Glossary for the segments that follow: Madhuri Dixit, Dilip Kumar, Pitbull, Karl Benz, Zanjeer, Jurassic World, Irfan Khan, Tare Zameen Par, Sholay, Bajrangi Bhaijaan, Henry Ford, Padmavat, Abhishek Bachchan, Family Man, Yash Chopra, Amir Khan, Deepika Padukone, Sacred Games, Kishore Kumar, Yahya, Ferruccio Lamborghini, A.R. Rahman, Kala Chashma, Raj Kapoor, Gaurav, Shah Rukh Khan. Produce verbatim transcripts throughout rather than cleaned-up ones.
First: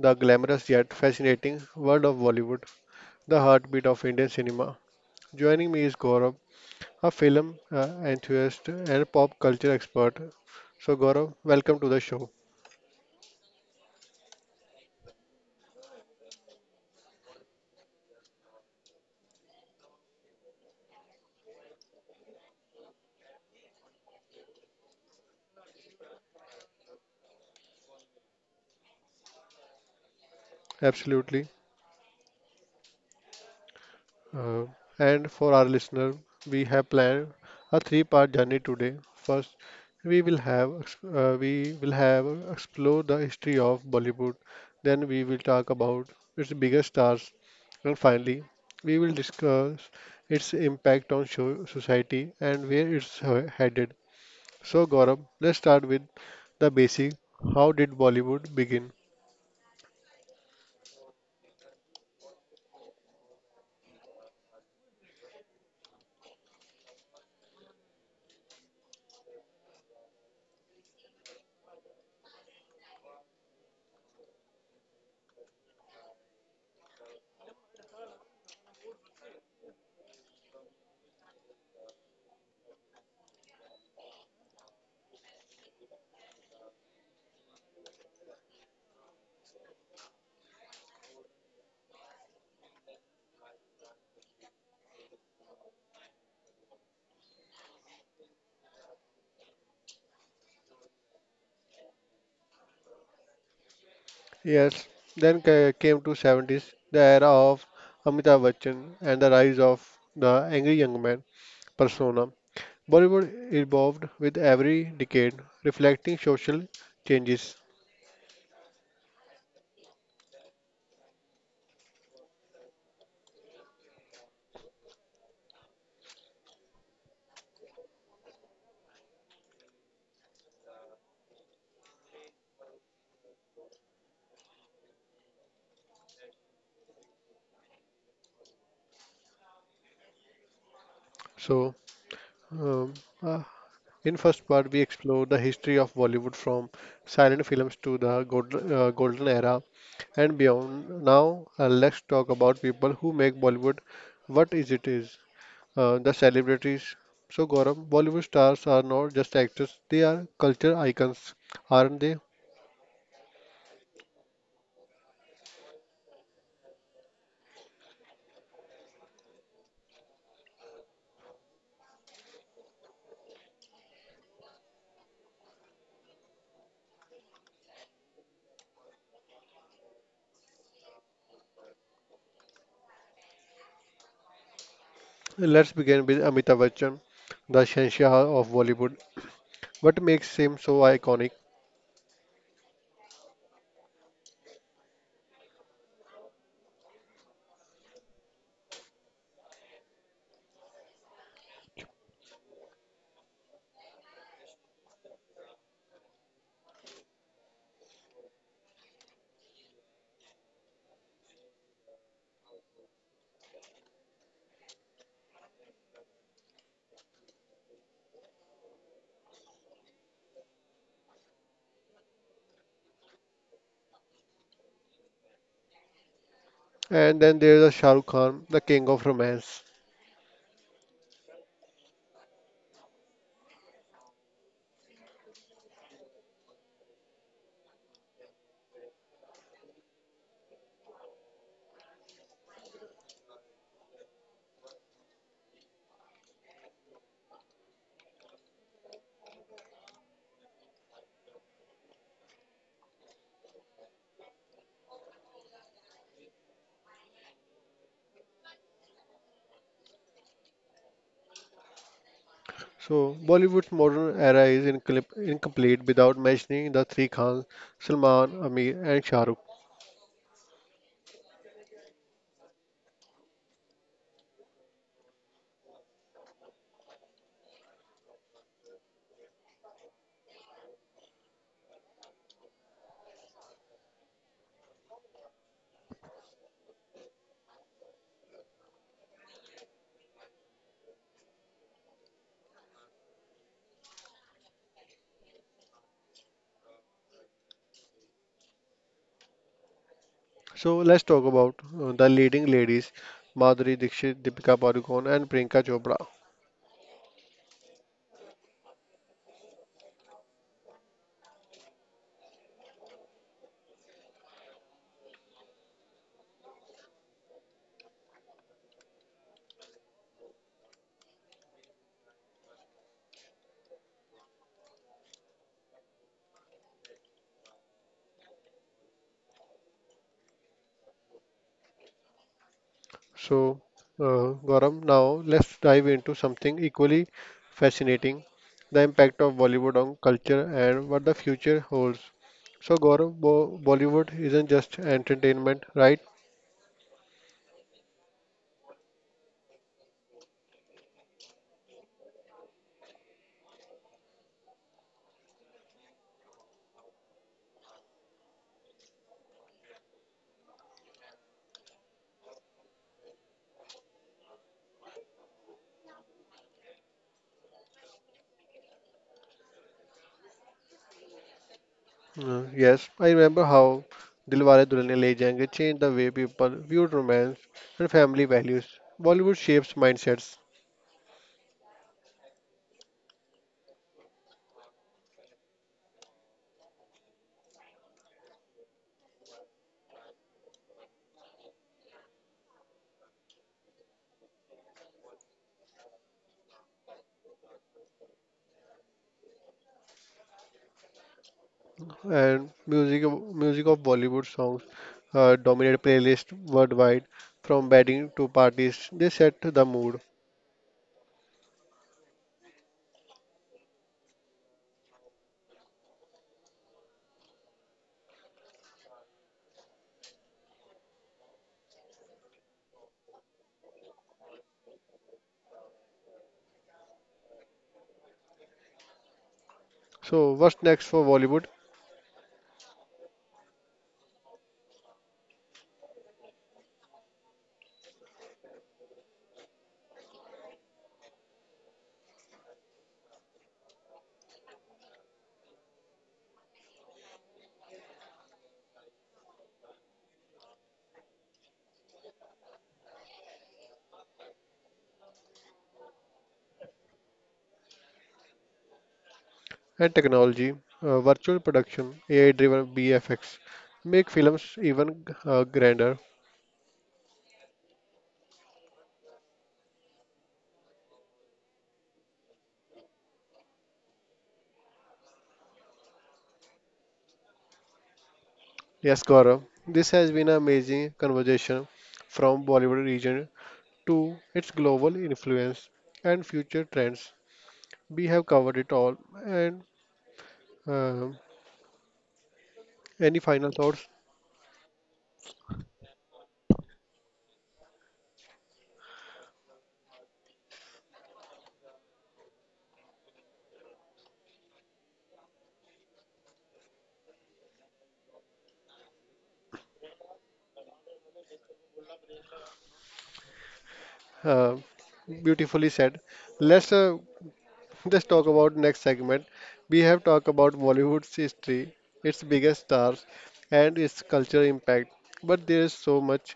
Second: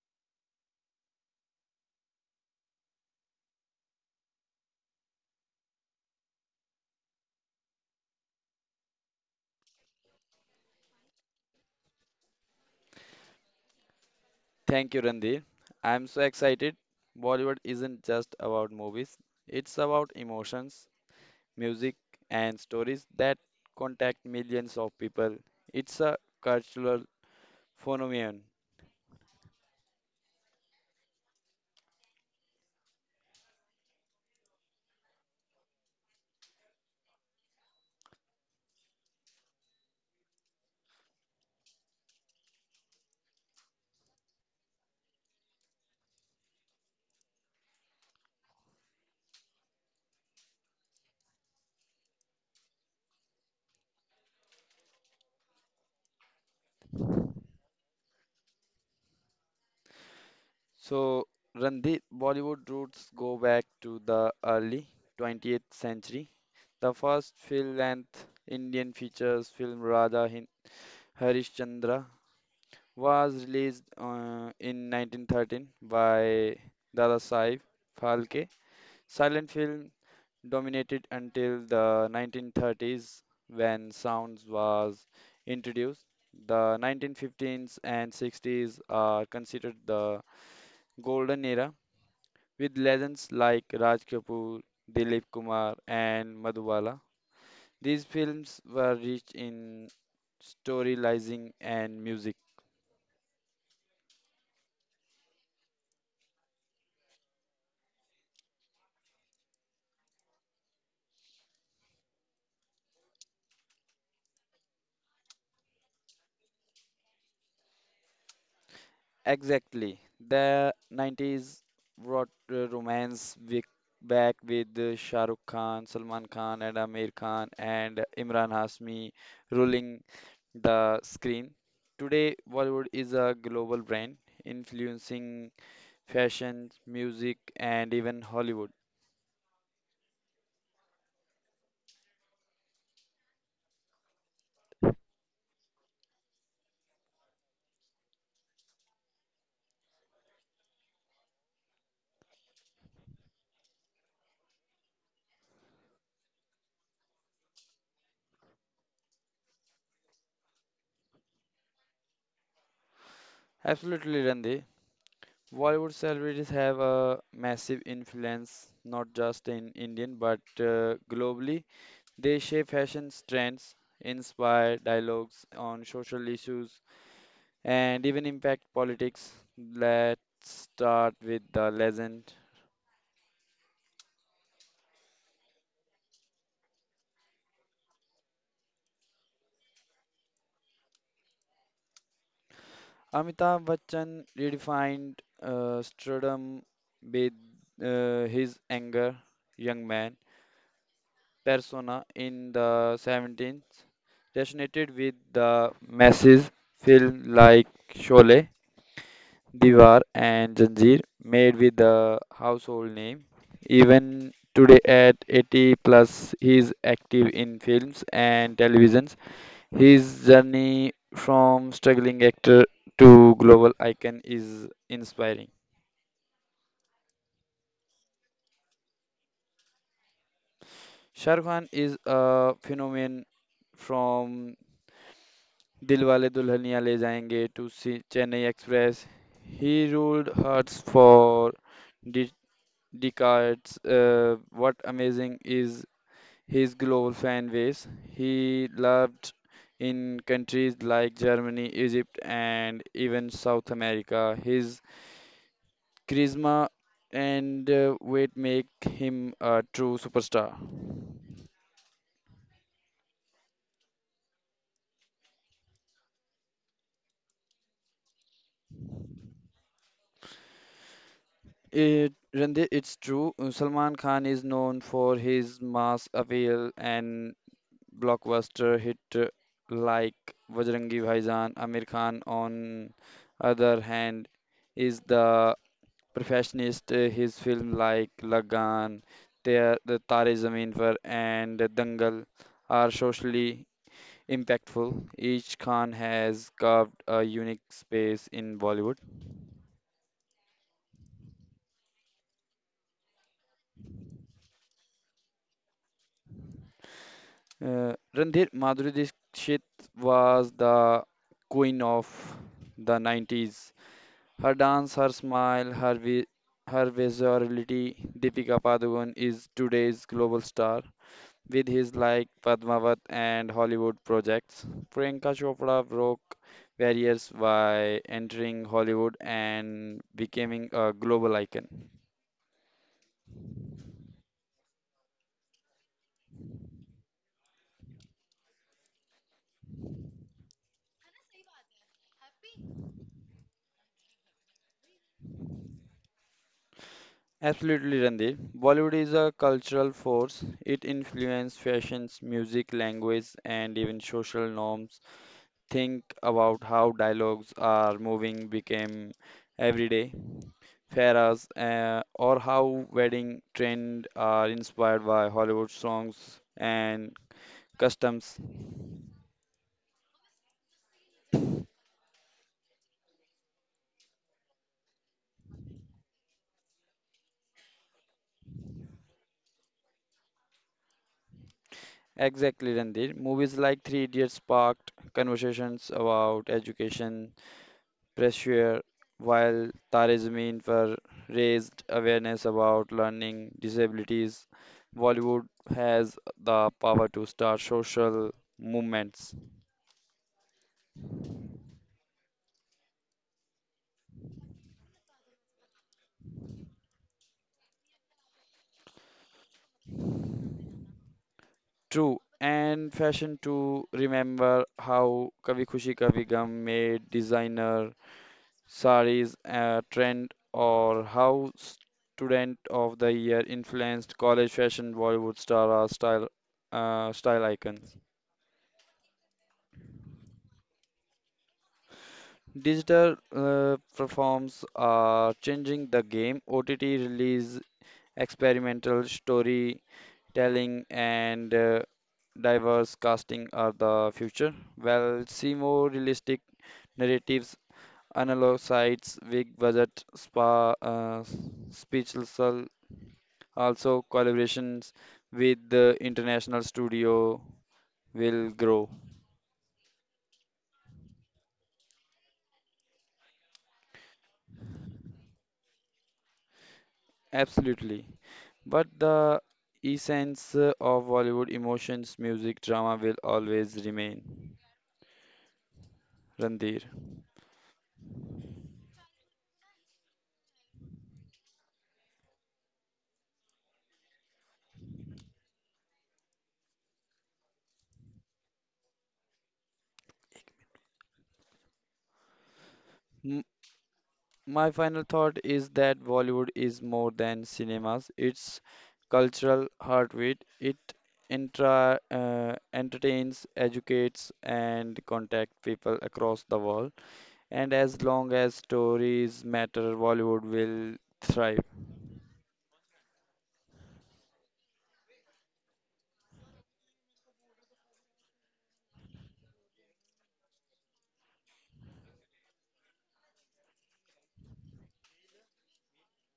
the glamorous yet fascinating world of Bollywood, the heartbeat of Indian cinema. Joining me is Gaurav, a film uh, enthusiast and pop culture expert. So, Gaurav, welcome to the show. Thank you, Randir. I'm so excited. Bollywood isn't just about movies, it's about emotions, music, and stories that contact millions of people. It's a cultural phenomenon. Absolutely. Uh, and for our listener, we have planned a three-part journey today. First, we will have ex- uh, we will have explore the history of Bollywood. Then we will talk about its biggest stars, and finally, we will discuss its impact on show, society and where it's he- headed. So, Gaurav, let's start with the basic. How did Bollywood begin? So, Randir, Bollywood roots go back to the early twentieth century. The first full length Indian features film Radha Hin- Harishchandra was released uh, in nineteen thirteen by Dada Saheb Phalke. Silent film dominated until the nineteen thirties when sounds was introduced. The nineteen fifteens and sixties are considered the golden era with legends like Raj Kapoor, Dilip Kumar and Madhubala. These films were rich in storytelling and music. Yes, then ca- came to seventies, the era of Amitabh Bachchan and the rise of the angry young man persona. Bollywood evolved with every decade, reflecting social changes. Exactly. The nineties brought uh, romance wi- back with uh, Shah Rukh Khan, Salman Khan, and Amir Khan, and Imran Hasmi ruling the screen. Today, Bollywood is a global brand influencing fashion, music, and even Hollywood. So, um, uh, in first part, we explore the history of Bollywood from silent films to the gold, uh, golden era and beyond. Now, uh, let's talk about people who make Bollywood what is it is. Uh, the celebrities. So, Gaurav, Bollywood stars are not just actors, they are culture icons, aren't they? Absolutely, Randy. Bollywood celebrities have a massive influence not just in Indian but uh, globally. They shape fashion trends, inspire dialogues on social issues, and even impact politics. Let's start with the legend. Let's begin with Amitabh Bachchan, the Shenshah of Bollywood. What makes him so iconic? Amitabh Bachchan redefined uh, stardom with uh, his anger, young man persona in the seventeenth, resonated with the masses, film like Sholay Diwar and Zanjeer made with the household name. Even today at eighty plus, he is active in films and televisions. His journey from struggling actor to global icon is inspiring. And then there's a Shah Rukh Khan, the king of romance. Shah Rukh Khan is a phenomenon from Dilwale Dulhania Le Jayenge to Se- Chennai Express. He ruled hearts for de- decades. Uh, what amazing is his global fan base. He loved in countries like Germany, Egypt, and even South America. His charisma and uh, weight make him a true superstar. So, Bollywood's modern era is incomplete incomplete without mentioning the three Khans, Salman, Amir, and Shah Rukh. It, Randeep, it's true. uh, Salman Khan is known for his mass appeal and blockbuster hit uh, like Bajrangi Bhaijaan. Amir Khan, on other hand, is the Perfectionist, uh, his film like Lagan, Tar- the Tare Zameen Par, and Dangal are socially impactful. Each Khan has carved a unique space in Bollywood. So, let's talk about uh, the leading ladies, Madhuri Dixit, Deepika Padukone, and Priyanka Chopra. Uh, Randhir Madhuri Dixit was the queen of the nineties. Her dance, her smile, her vi- her versatility, Deepika Padukone is today's global star. With his like Padmavat and Hollywood projects, Priyanka Chopra broke barriers by entering Hollywood and becoming a global icon. So, uh, Gaurav, now let's dive into something equally fascinating the impact of Bollywood on culture and what the future holds. So, Gaurav, Bo- Bollywood isn't just entertainment, right? Absolutely, Randir. Bollywood is a cultural force. It influences fashions, music, language, and even social norms. Think about how dialogues are moving became everyday faras, uh, or how wedding trend are inspired by Hollywood songs and Customs. Uh, yes, I remember how Dilwale Dulhania Le Jayenge changed the way people viewed romance and family values. Bollywood shapes mindsets, Exactly, Randir. Movies like Three Idiots sparked conversations about education, pressure, while Tare Zameen Par raised awareness about learning disabilities. Bollywood has the power to start social movements. and music music of Bollywood songs uh, dominate playlists worldwide. From wedding to parties, they set the mood. True, and fashion too. Remember how Kavi Khushi Kavi Gum made designer saris uh, trend or how student of the year influenced college fashion Bollywood star or style uh, style icons. So, what's next for Bollywood Digital uh, platforms are changing the game. O T T release experimental storytelling and uh, diverse casting are the future. Well, see more realistic narratives, analog sites, big budget, spa, uh, speechless. Also, collaborations with the international studio will grow. and technology? Uh, virtual production, A I-driven B F X, make films even uh, grander. Absolutely. But the essence uh, of Bollywood emotions, music, drama will always remain. Randir. Yes, Gaurav, this has been an amazing conversation from Bollywood region to its global influence and future trends. We have covered it all. And uh, any M- final thoughts? my final thought is that Bollywood is more than cinemas, it's cultural heartbeat. It entra- uh, entertains, educates, and contacts people across the world. And as long as stories matter, Bollywood will thrive. Uh, beautifully said. Let's uh, Let's talk about next segment. We have talked about Bollywood's history, its biggest stars, and its cultural impact. But there is so much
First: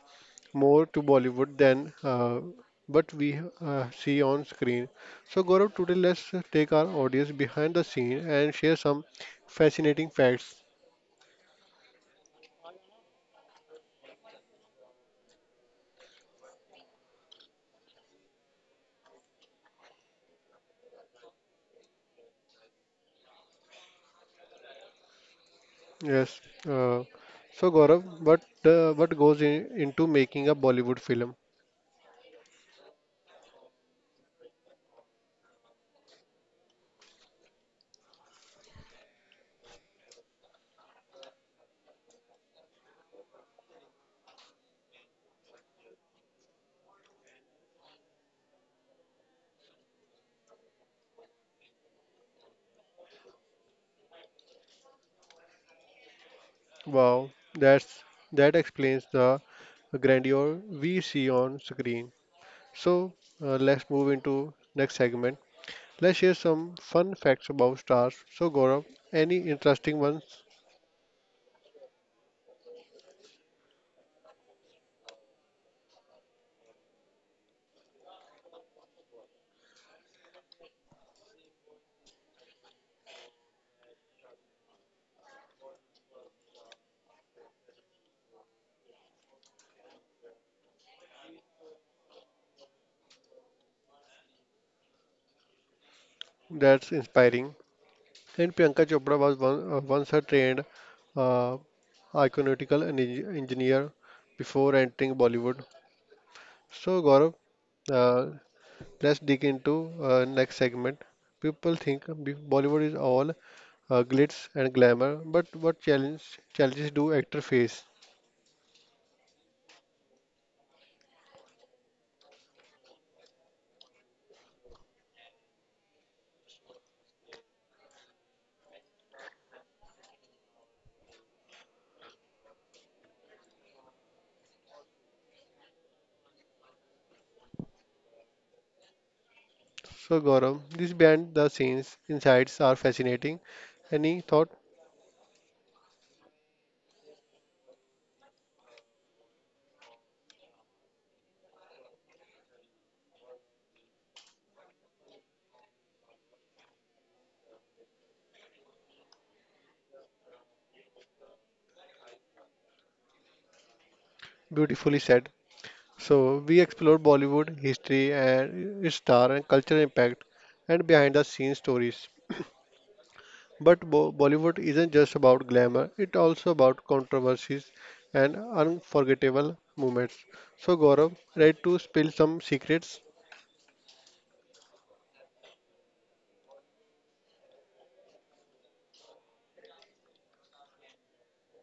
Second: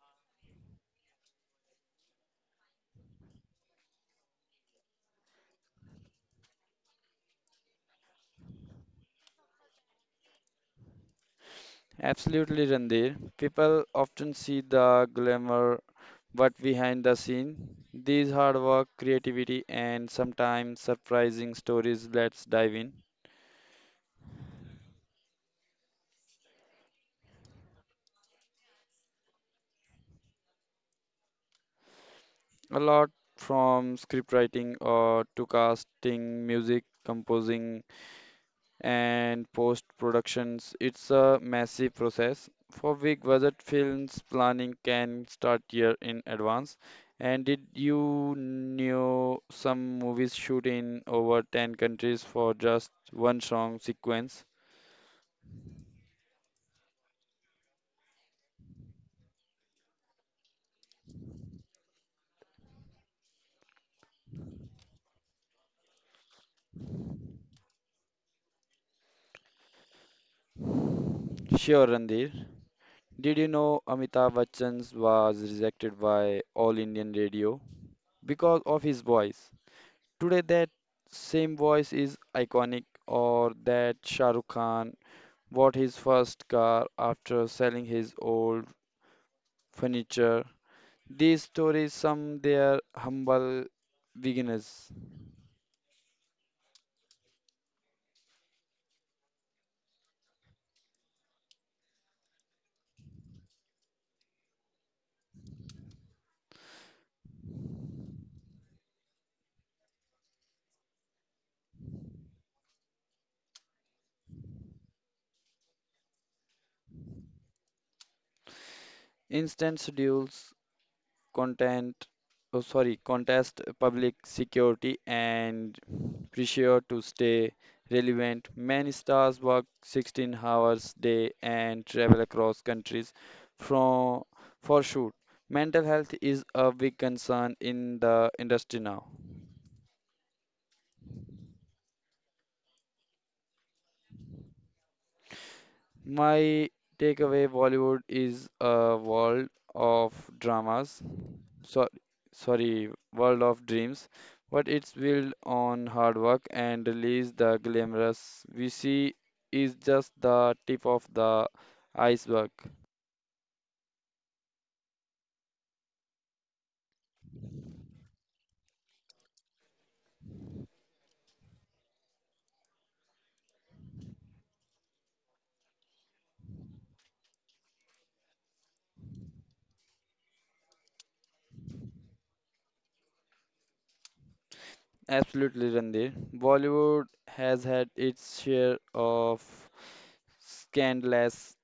more to Bollywood than uh, what we uh, see on screen. So Gaurav, today let's take our audience behind the scene and share some fascinating facts. Absolutely, Randir. People often see the glamour, but behind the scene, these hard work, creativity, and sometimes surprising stories. Let's dive in. Yes. Uh, so Gaurav, what uh, what goes in, into making a Bollywood film? A lot from scriptwriting or to casting, music, composing, and post productions. It's a massive process. For big budget films, planning can start year in advance. And did you know some movies shoot in over ten countries for just one song sequence? Wow, that's that explains the grandeur we see on screen. So uh, let's move into next segment. Let's share some fun facts about stars. So Gaurav, any interesting ones Sure, Randir. Did you know Amitabh Bachchan was rejected by All Indian Radio because of his voice? Today, that same voice is iconic, or that Shah Rukh Khan bought his first car after selling his old furniture. These stories sum their humble beginnings. that's inspiring? And Priyanka Chopra was one, uh, once a trained uh, iconautical and eng- engineer before entering Bollywood. So Gaurav, uh, let's dig into uh, next segment. People think B- Bollywood is all uh, glitz and glamour, but what challenge challenges do actors face? Instant schedules, content, oh sorry, contest public security and pressure to stay relevant. Many stars work sixteen hours a day and travel across countries from for shoot. Mental health is a big concern in the industry now. So Gaurav, this band, the scenes, insights are fascinating, and he thought My takeaway Bollywood is a world of dramas, so, sorry, world of dreams, but it's built on hard work and release the glamorous we see is just the tip of the iceberg. beautifully said. So we explore Bollywood history and its star and cultural impact, and behind the scenes stories. But Bo- Bollywood isn't just about glamour; it's also about controversies and unforgettable moments. So Gaurav, ready to spill some secrets? Absolutely, Randir. Bollywood has had its share of scandalous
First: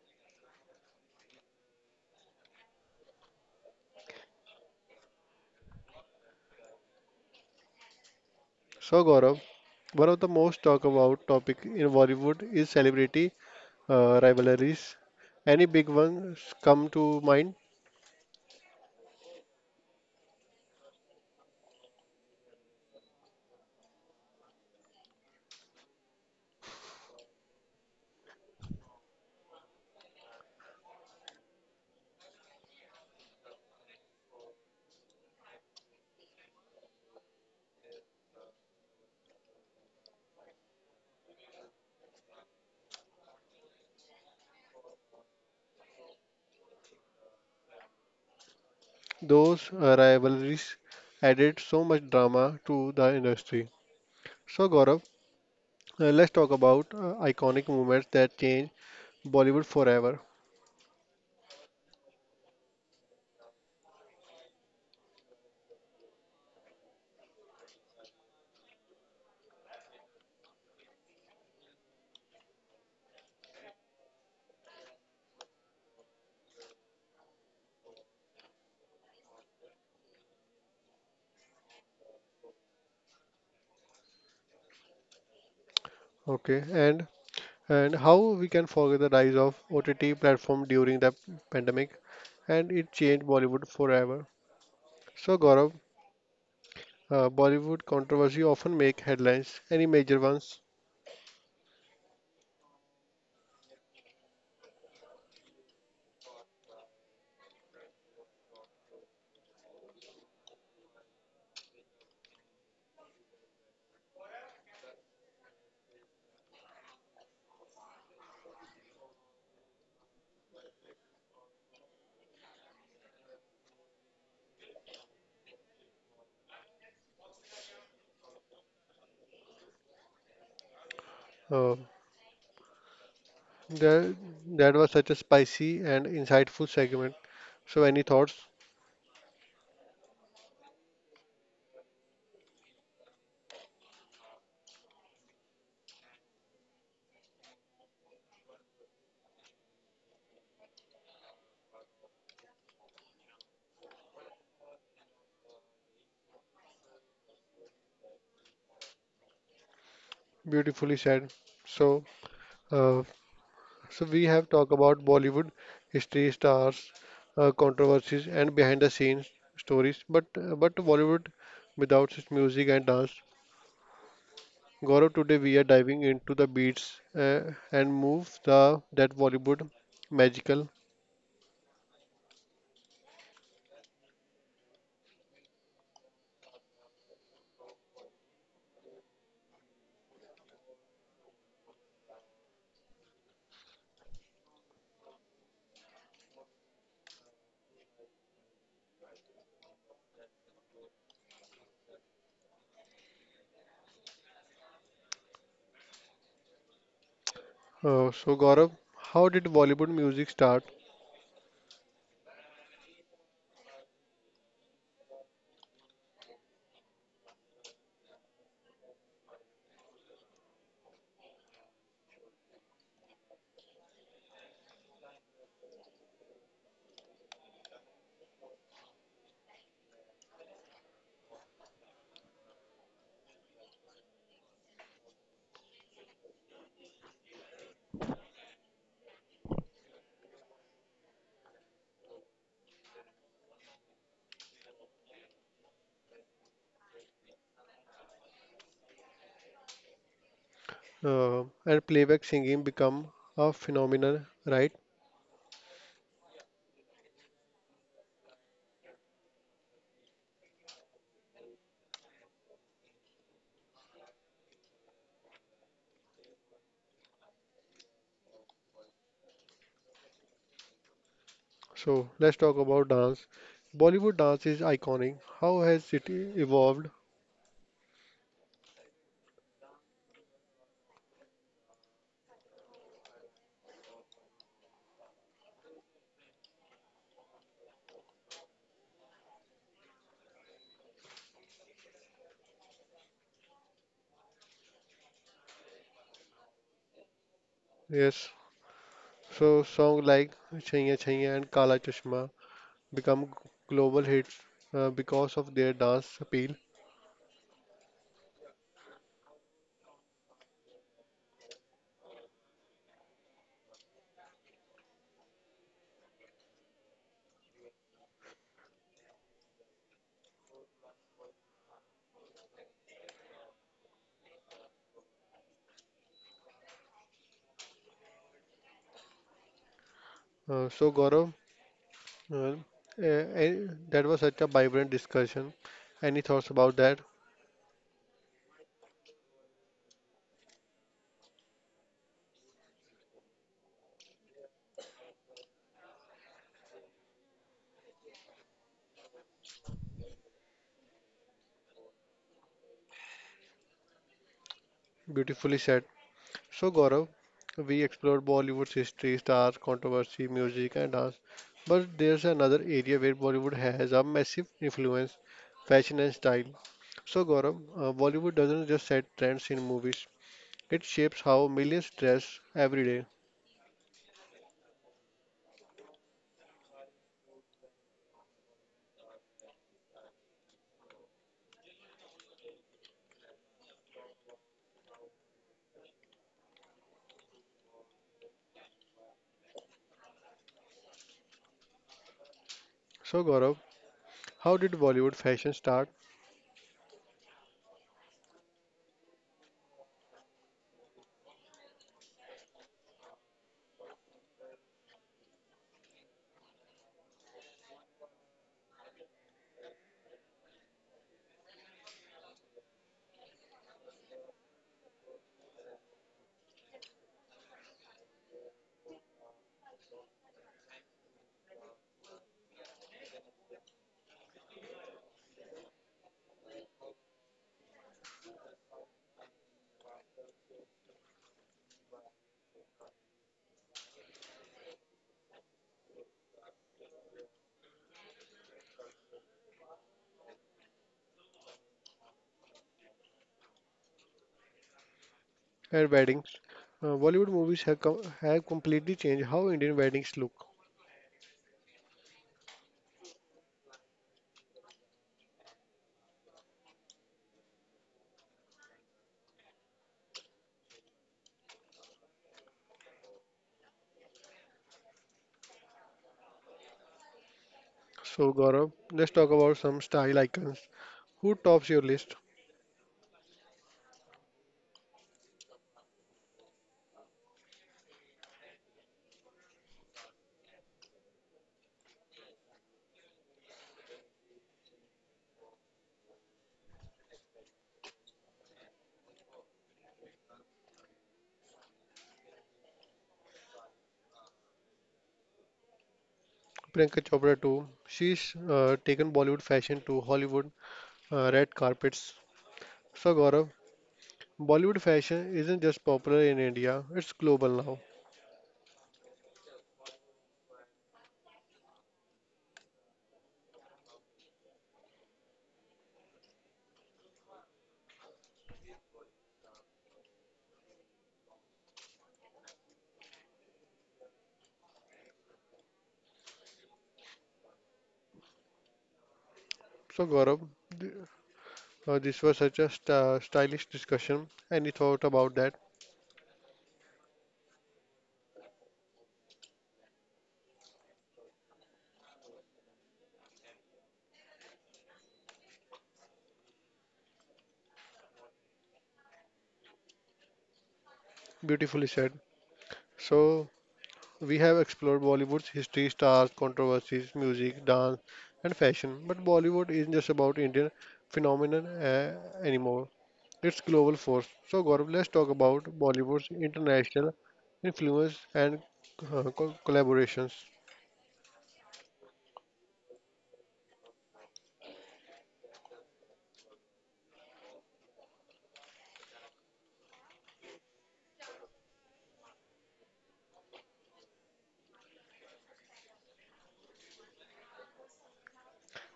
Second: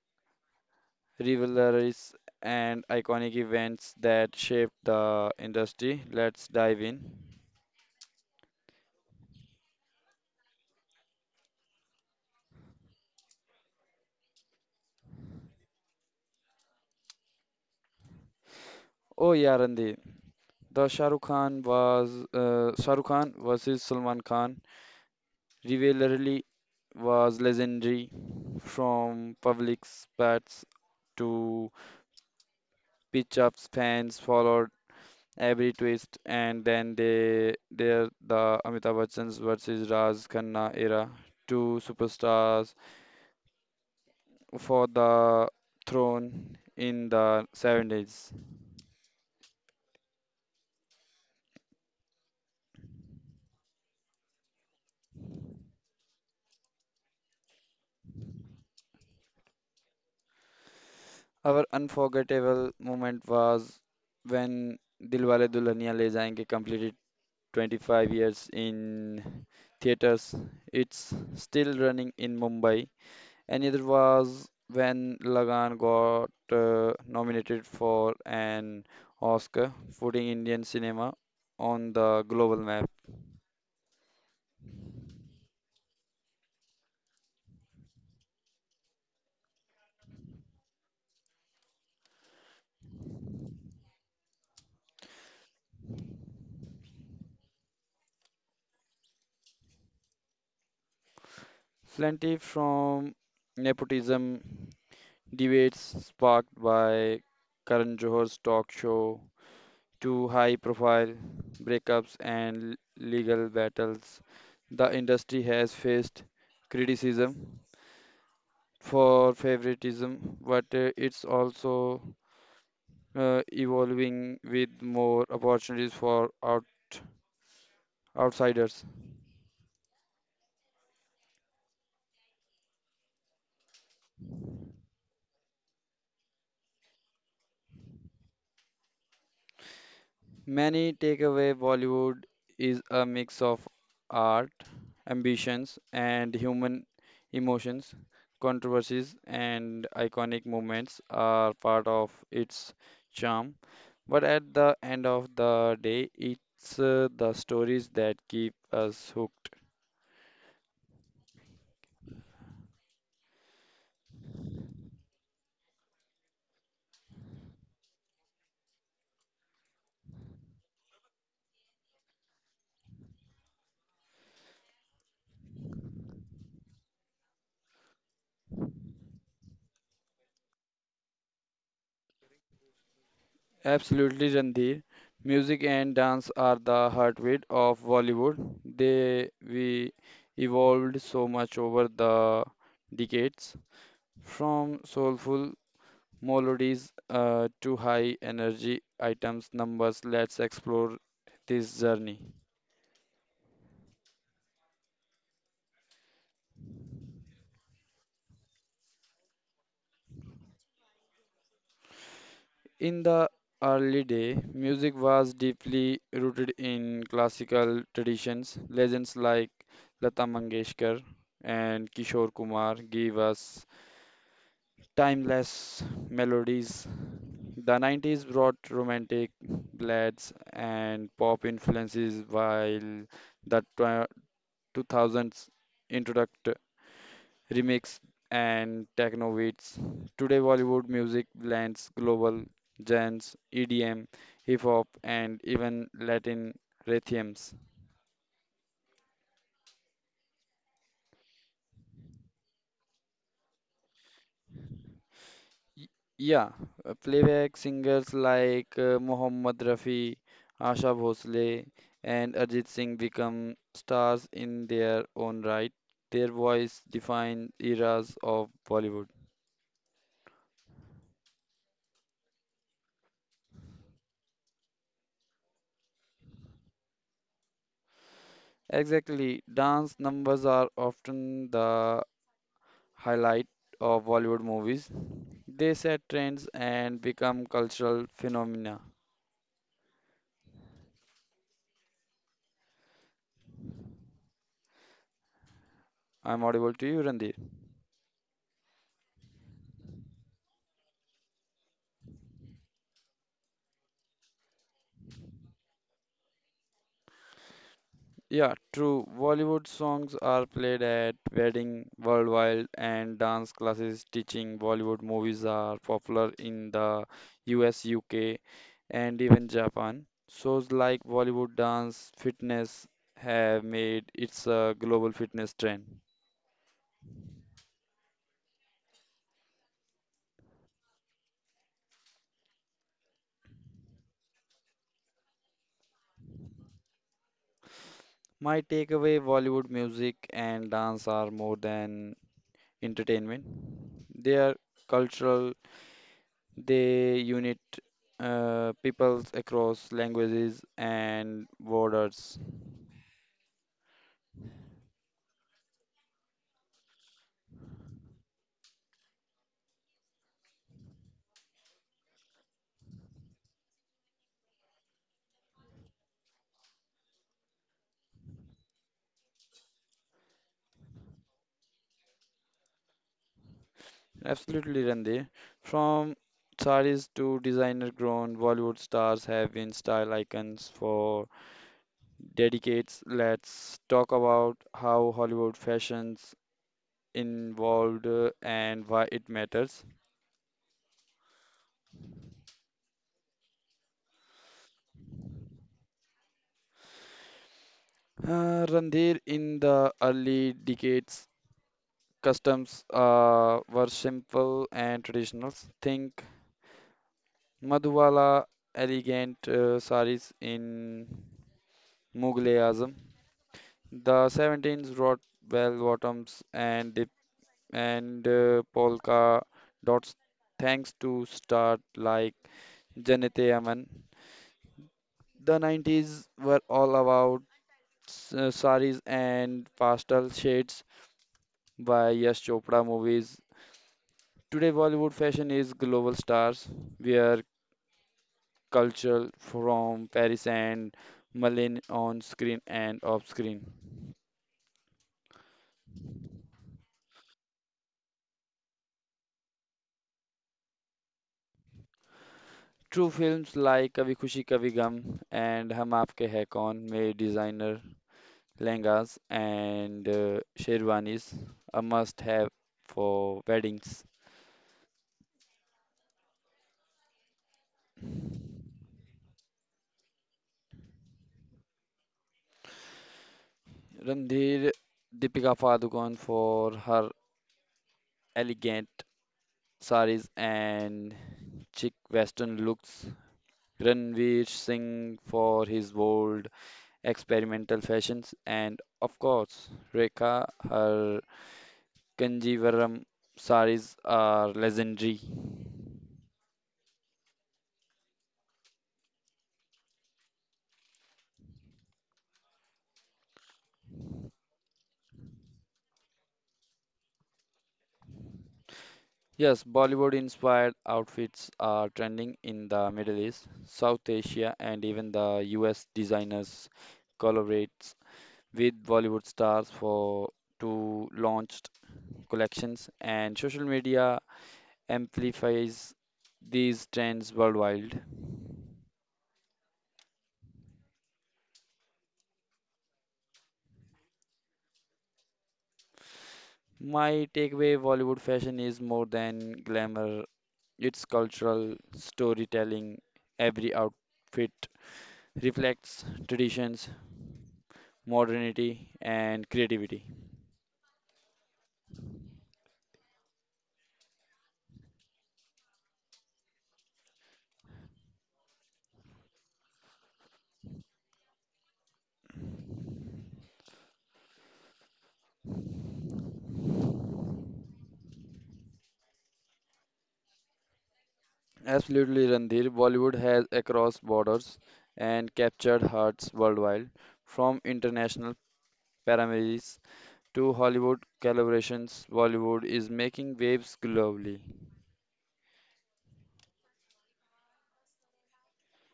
rivalries and iconic events that shaped the industry. Let's dive in. So Gaurav, one of the most talked about topic in Bollywood is celebrity uh, rivalries. Any big ones come to mind? Oh yeah, Randy. The Shah Rukh Khan was uh, Shah Rukh Khan versus Salman Khan. Rivalry was legendary, from public spats to pitch ups. Fans followed every twist, and then they there the Amitabh Bachchan's versus Raj Khanna era, two superstars for the throne in the seventies. Those uh, rivalries added so much drama to the industry. So Gaurav, uh, let's talk about uh, iconic moments that changed Bollywood forever. Our unforgettable moment was when Dilwale Dulhania Le Jayenge completed twenty-five years in theaters. It's still running in Mumbai. Another was when Lagan got uh, nominated for an Oscar, putting Indian cinema on the global map. Okay, and and how we can forget the rise of O T T platform during the pandemic, and it changed Bollywood forever. So Gaurav, uh, Bollywood controversy often make headlines. Any major ones? Plenty from nepotism debates sparked by Karan Johar's talk show to high profile breakups and l- legal battles, the industry has faced criticism for favoritism, but uh, it's also uh, evolving with more opportunities for out, outsiders. Uh, That, that was such a spicy and insightful segment. So, any thoughts? Many takeaway Bollywood is a mix of art, ambitions, and human emotions. Controversies and iconic moments are part of its charm, but at the end of the day, it's uh, the stories that keep us hooked. Beautifully said. So, uh, so we have talked about Bollywood history, stars, uh, controversies, and behind the scenes stories. But uh, but Bollywood without its music and dance. Gaurav, today we are diving into the beats uh, and move the that Bollywood magical. Absolutely, Randhir. Music and dance are the heartbeat of Bollywood. They we evolved so much over the decades. From soulful melodies uh, to high energy items numbers, let's explore this journey. Uh, so, Gaurav, how did Bollywood music start In the early day, music was deeply rooted in classical traditions. Legends like Lata Mangeshkar and Kishore Kumar give us timeless melodies. The nineties brought romantic ballads and pop influences, while the tw- two thousands introduced remix, and techno beats. Today, Bollywood music blends global genres, E D M, hip hop, and even Latin rhythms. uh, and playback singing become a phenomenon? Right. Y- Yeah, uh, playback singers like uh, Mohammed Rafi, Asha Bhosle, and Ajit Singh become stars in their own right. Their voice defined eras of Bollywood. So let's talk about dance. Bollywood dance is iconic. How has it evolved? Exactly, dance numbers are often the highlight of Bollywood movies. They set trends and become cultural phenomena. I'm audible to you, Randir. Yes. So songs like Chaiya Chaiya and Kala Chashma become global hits uh, because of their dance appeal. Yeah, true. Bollywood songs are played at wedding worldwide, and dance classes teaching Bollywood movies are popular in the U S, U K, and even Japan. Shows like Bollywood dance fitness have made it a global fitness trend. Uh, so Gaurav, uh, eh, eh, that was such a vibrant discussion. Any thoughts about that? My takeaway: Bollywood music and dance are more than entertainment. They are cultural. They unite uh, peoples across languages and borders. Beautifully said. So, Gaurav, we explored Bollywood's history, stars, controversy, music, and dance. But there's another area where Bollywood has a massive influence fashion and style. So, Gaurav, uh, Bollywood doesn't just set trends in movies, it shapes how millions dress every day. Absolutely, Randir. From saris to designer-grown Bollywood stars have been style icons for decades. Let's talk about how Hollywood fashions involved uh, and why it matters. So, Gaurav, how did Bollywood fashion start Uh, Randir, in the early decades, customs uh, were simple and traditional. Think Madhubala elegant uh, saris in Mughalism, the seventeens wrought bell bottoms and dip and uh, polka dots thanks to stars like Janete Aman. The nineties were all about s- uh, saris and pastel shades by Yash Chopra movies. Today Bollywood fashion is global stars where culture from Paris and Malin on screen and off screen. at weddings? Uh, Bollywood movies have, com- have completely changed how Indian weddings look. True films like Kabhi Khushi Kabhi Gum and Hum Aapke Hai Kaun made designer lehengas and uh, sherwanis a must have for weddings. So, Gaurav, let's talk about some style icons. Who tops your list? Randhir Deepika Padukone for her elegant saris and chic western looks. Ranveer Singh for his bold experimental fashions, and of course, Rekha, her Kanjivaram saris are legendary. Priyanka Chopra too. She's uh, taken Bollywood fashion to Hollywood uh, red carpets. So Gaurav, Bollywood fashion isn't just popular in India; it's global now. Yes, Bollywood inspired outfits are trending in the Middle East, South Asia, and even the U S designers collaborates with Bollywood stars for to launch collections and social media amplifies these trends worldwide. So Gaurav, th- uh, this was such a st- uh, stylish discussion. Any thought about that? My takeaway Bollywood fashion is more than glamour. It's cultural storytelling. Every outfit reflects traditions, modernity, and creativity. Beautifully said. So we have explored Bollywood's history, stars, controversies, music, dance, and fashion. But Bollywood isn't just about Indian phenomenon uh, anymore. Its global force. So, Gaurav, let's talk about Bollywood's international influence and uh, co- collaborations. Absolutely, Randhir. Bollywood has across borders and captured hearts worldwide, from international premieres to Hollywood collaborations. Bollywood is making waves globally.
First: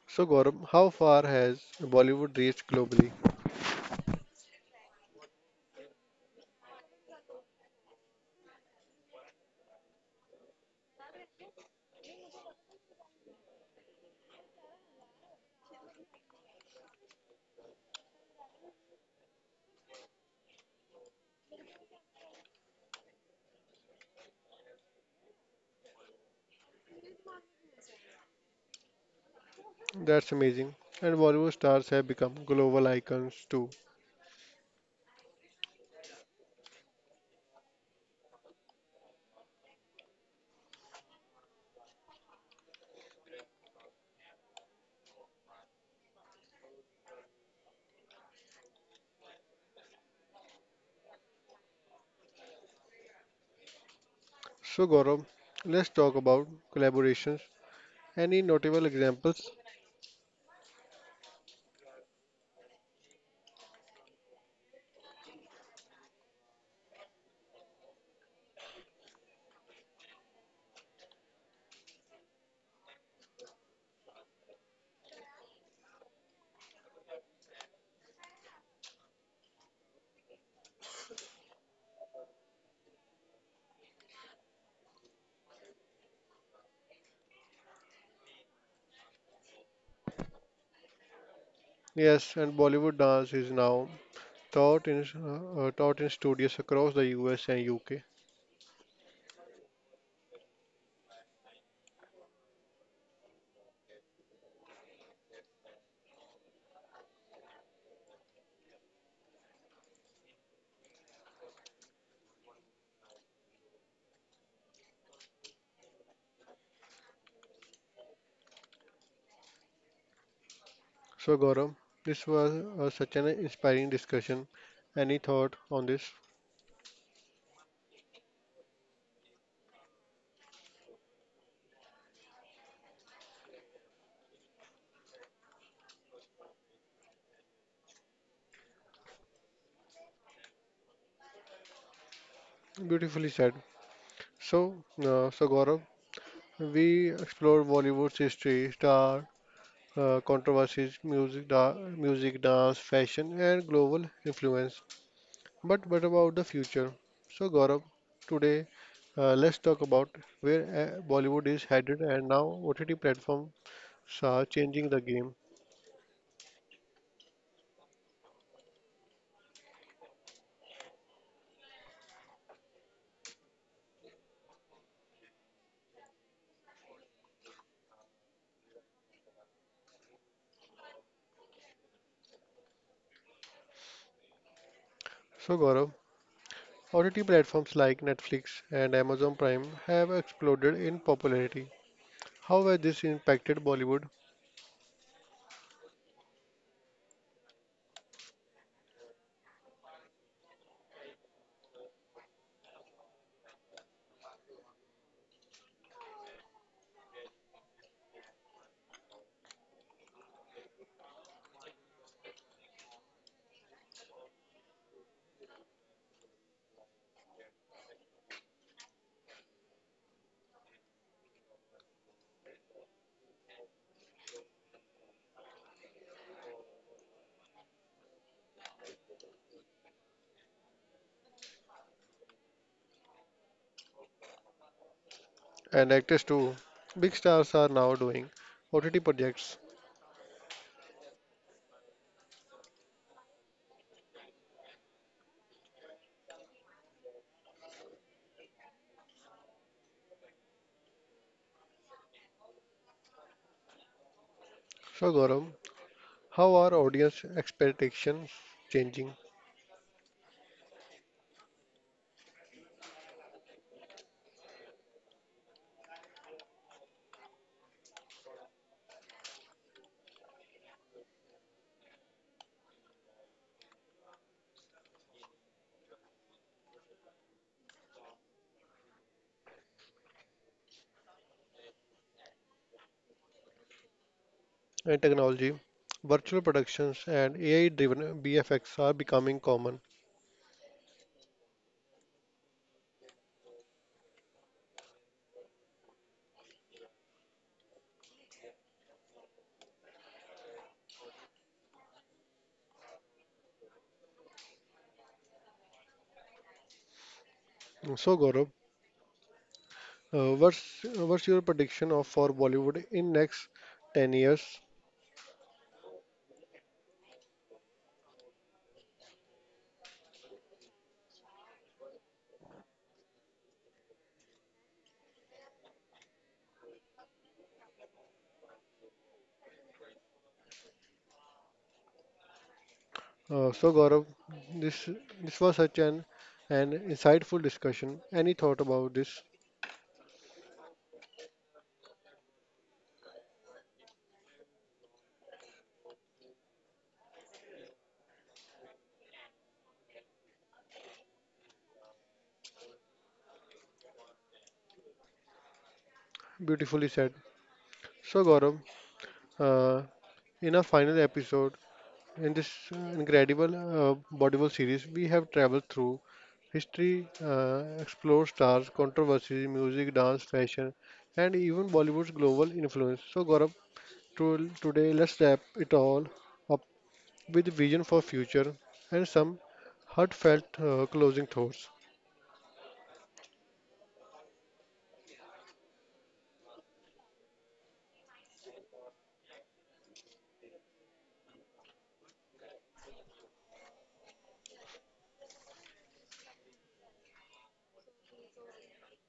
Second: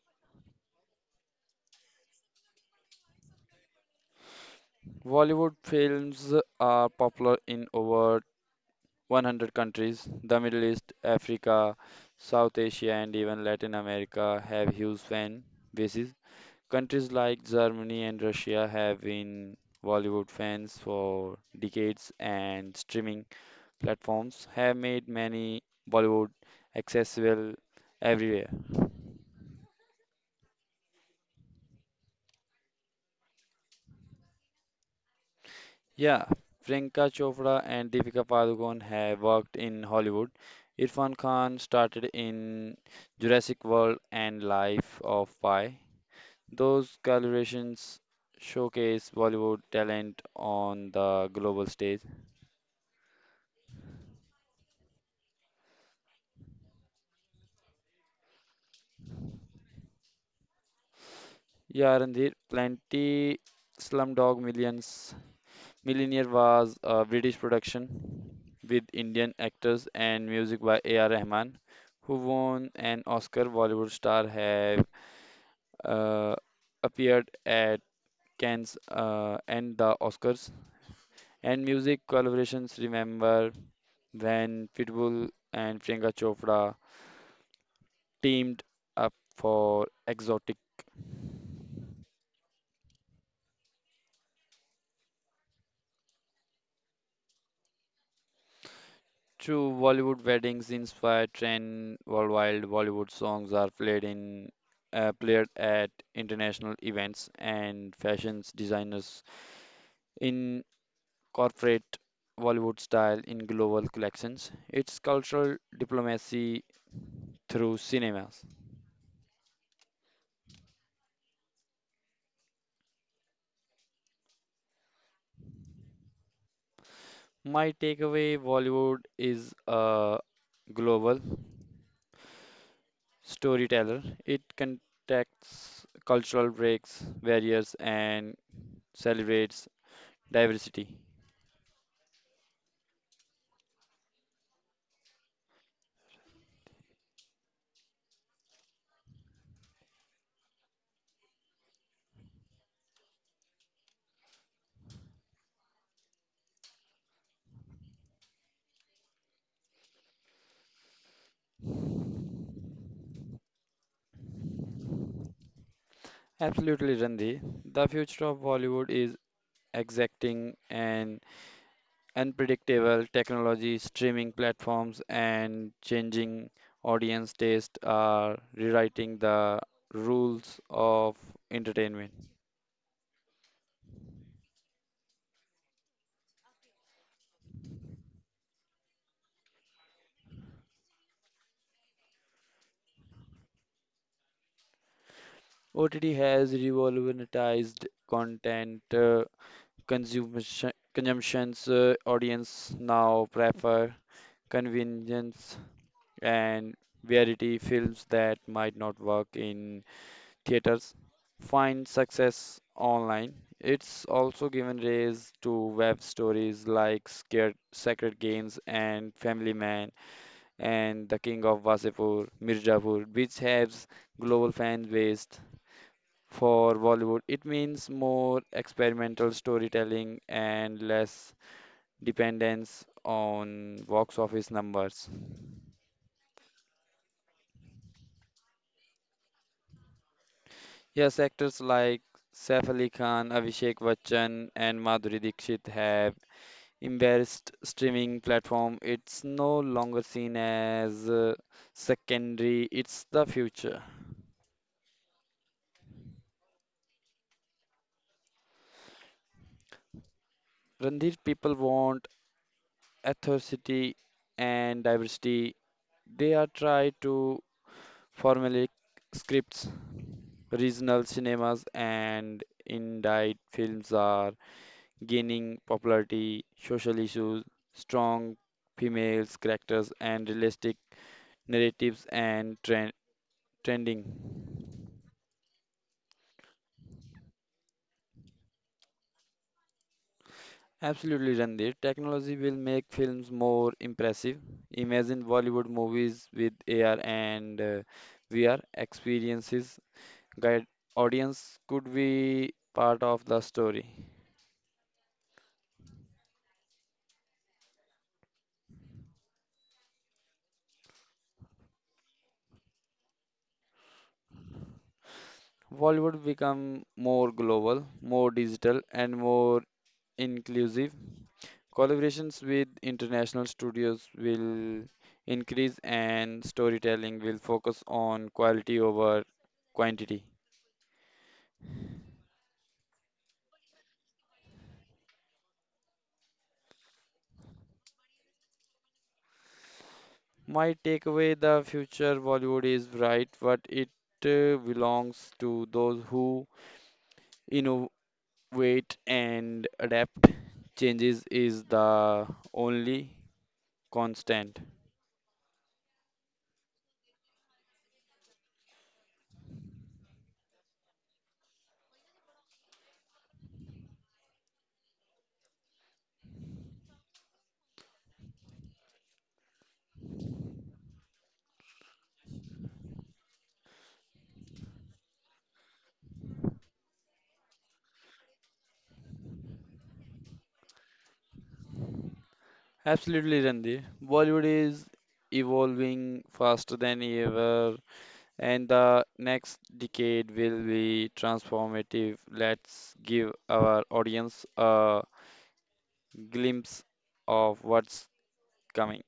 So, Gaurav, how far has Bollywood reached globally? Bollywood films are popular in over one hundred countries, the Middle East, Africa, South Asia, and even Latin America have huge fan bases. Countries like Germany and Russia have been Bollywood fans for decades, and streaming platforms have made many Bollywood accessible everywhere. That's amazing. And Bollywood stars have become global icons too. Yeah, Priyanka Chopra and Deepika Padukone have worked in Hollywood. Irfan Khan started in Jurassic World and Life of Pi. Those collaborations showcase Bollywood talent on the global stage. So, Gaurav, let's talk about collaborations. Any notable examples? Yeah, Ranjit, plenty Slumdog Millions Millionaire was a British production with Indian actors and music by A R. Rahman, who won an Oscar. Bollywood star have uh, appeared at Cannes uh, and the Oscars. And music collaborations remember when Pitbull and Priyanka Chopra teamed up for exotic Yes, and Bollywood dance is now taught in uh, uh, taught in studios across the U S and U K. true Bollywood weddings inspire trend worldwide. Bollywood songs are played in uh, played at international events and fashions designers incorporate Bollywood style in global collections. It's cultural diplomacy through cinemas. So, Gaurav, this was uh, such an inspiring discussion. Any thought on this? My takeaway Bollywood is a global storyteller. It contacts cultural breaks, barriers, and celebrates diversity. Beautifully said. So, uh, so Gaurav, we explored Bollywood's history, star uh, controversies, music, da- music, dance, fashion, and global influence. But what about the future? So, Gaurav, today uh, let's talk about where uh, Bollywood is headed and now O T T platforms are changing the game. Absolutely, Randhi. The future of Bollywood is exacting and unpredictable technology, streaming platforms, and changing audience taste are rewriting the rules of entertainment. So, Gaurav, O T T platforms like Netflix and Amazon Prime have exploded in popularity. How has this impacted Bollywood O T T has revolutionized content uh, consumption, consumptions. Uh, audience now prefer convenience and variety films that might not work in theaters find success online. It's also given rise to web stories like Scared, Sacred Games and Family Man and The King of Wasipur, Mirzapur, which has global fan base. For Bollywood, it means more experimental storytelling and less dependence on box office numbers. and actors too? Big stars are now doing O T T projects. Yes, actors like Saif Ali Khan, Abhishek Bachchan, and Madhuri Dixit have embraced streaming platform. It's no longer seen as uh, secondary, it's the future. So Gaurav, how are audience expectations changing Randir people want authenticity and diversity. They are trying to formulate scripts, regional cinemas and indie films are gaining popularity, social issues, strong females characters, and realistic narratives and trend trending. and technology? Virtual productions and A I-driven B F X are becoming common. Absolutely, Randir. Technology will make films more impressive. Imagine Bollywood movies with A R and uh, V R experiences. Guide audience could be part of the story. So Gaurav, uh, what's, what's your prediction of for Bollywood in next ten years? Bollywood become more global, more digital, and more inclusive. Collaborations with international studios will increase and storytelling will focus on quality over quantity. Uh, so Gaurav, this this was such an an insightful discussion. Any thought about this? My takeaway the future Bollywood is bright, but it uh, belongs to those who innovate and adapt. Changes is the only constant. Beautifully said. So Gaurav, uh, in our final episode in this uh, incredible uh, Bollywood series, we have traveled through history, uh, explored stars, controversies, music, dance, fashion, and even Bollywood's global influence. So Gaurav, to, today let's wrap it all up with vision for future and some heartfelt uh, closing thoughts. Absolutely, Randir. Bollywood is evolving faster than ever and the next decade will be transformative. Let's give our audience a glimpse of what's coming.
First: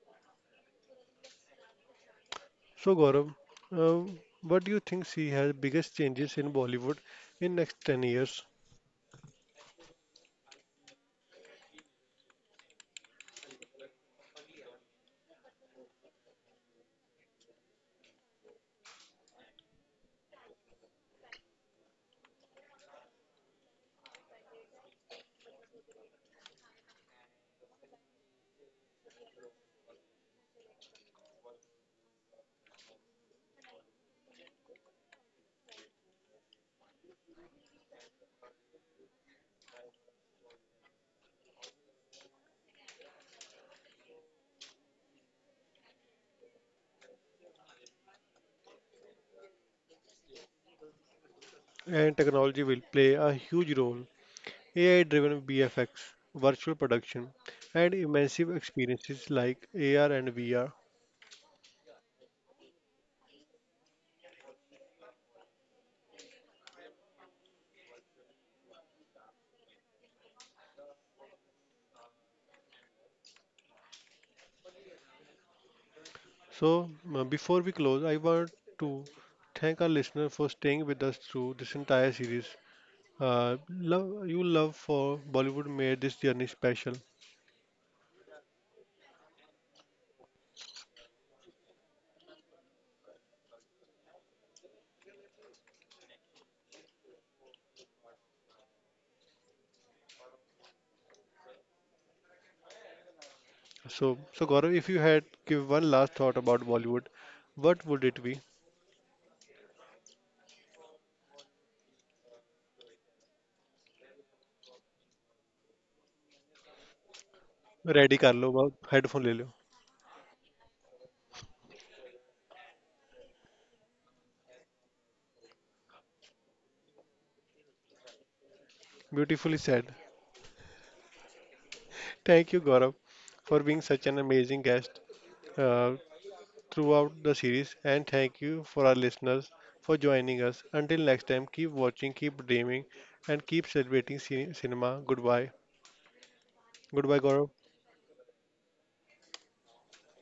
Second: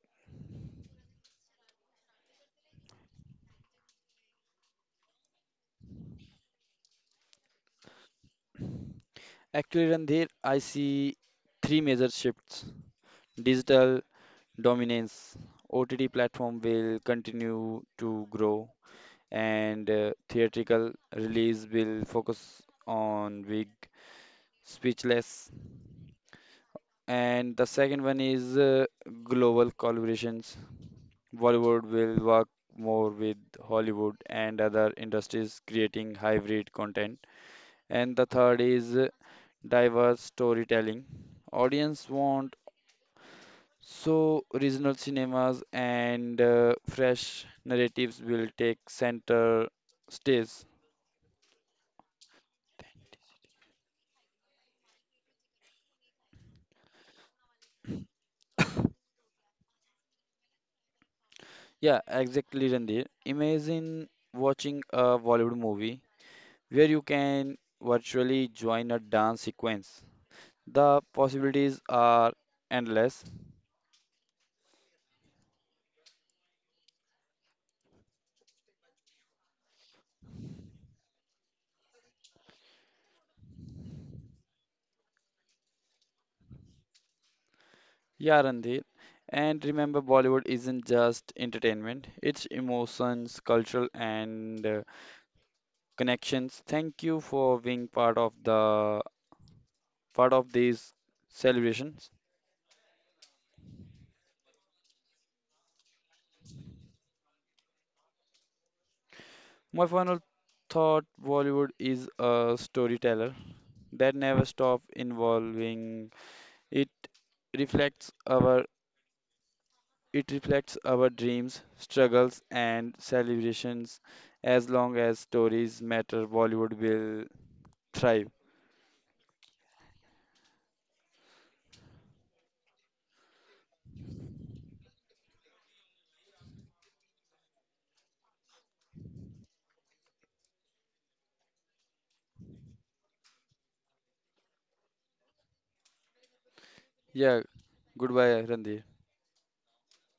So Gaurav, uh, what do you think see has biggest changes in Bollywood in next ten years? Actually, Randhir, I see three major shifts. Digital dominance, O T T platform will continue to grow, and uh, theatrical release will focus on big, speechless. And the second one is uh, global collaborations. Bollywood will work more with Hollywood and other industries creating hybrid content. And the third is uh, diverse storytelling. Audience want so regional cinemas and uh, fresh narratives will take center stage. And technology will play a huge role. A I-driven B F X, virtual production, and immersive experiences like A R and V R. Yeah, exactly, Randir. Imagine watching a Bollywood movie where you can virtually join a dance sequence. The possibilities are endless. So uh, before we close, I want to thank our listener for staying with us through this entire series. Uh, love, you love for Bollywood made this journey special. Yeah, Randeep. And remember, Bollywood isn't just entertainment, it's emotions, cultural, and uh, connections. Thank you for being part of the part of these celebrations. So, so Gaurav, if you had give one last thought about Bollywood, what would it be? My final thought: Bollywood is a storyteller that never stops evolving. It reflects Ready, our Karlova. Headphone, lele. it reflects our dreams, struggles, and celebrations. As long as stories matter, Bollywood will thrive. Beautifully said. Thank you, Gorob, for being such an amazing guest throughout the series, and thank you for our listeners for joining us. Until next time, keep watching, keep dreaming, and keep celebrating cinema. Goodbye. Goodbye, Yeah, Gorob. goodbye, Randy.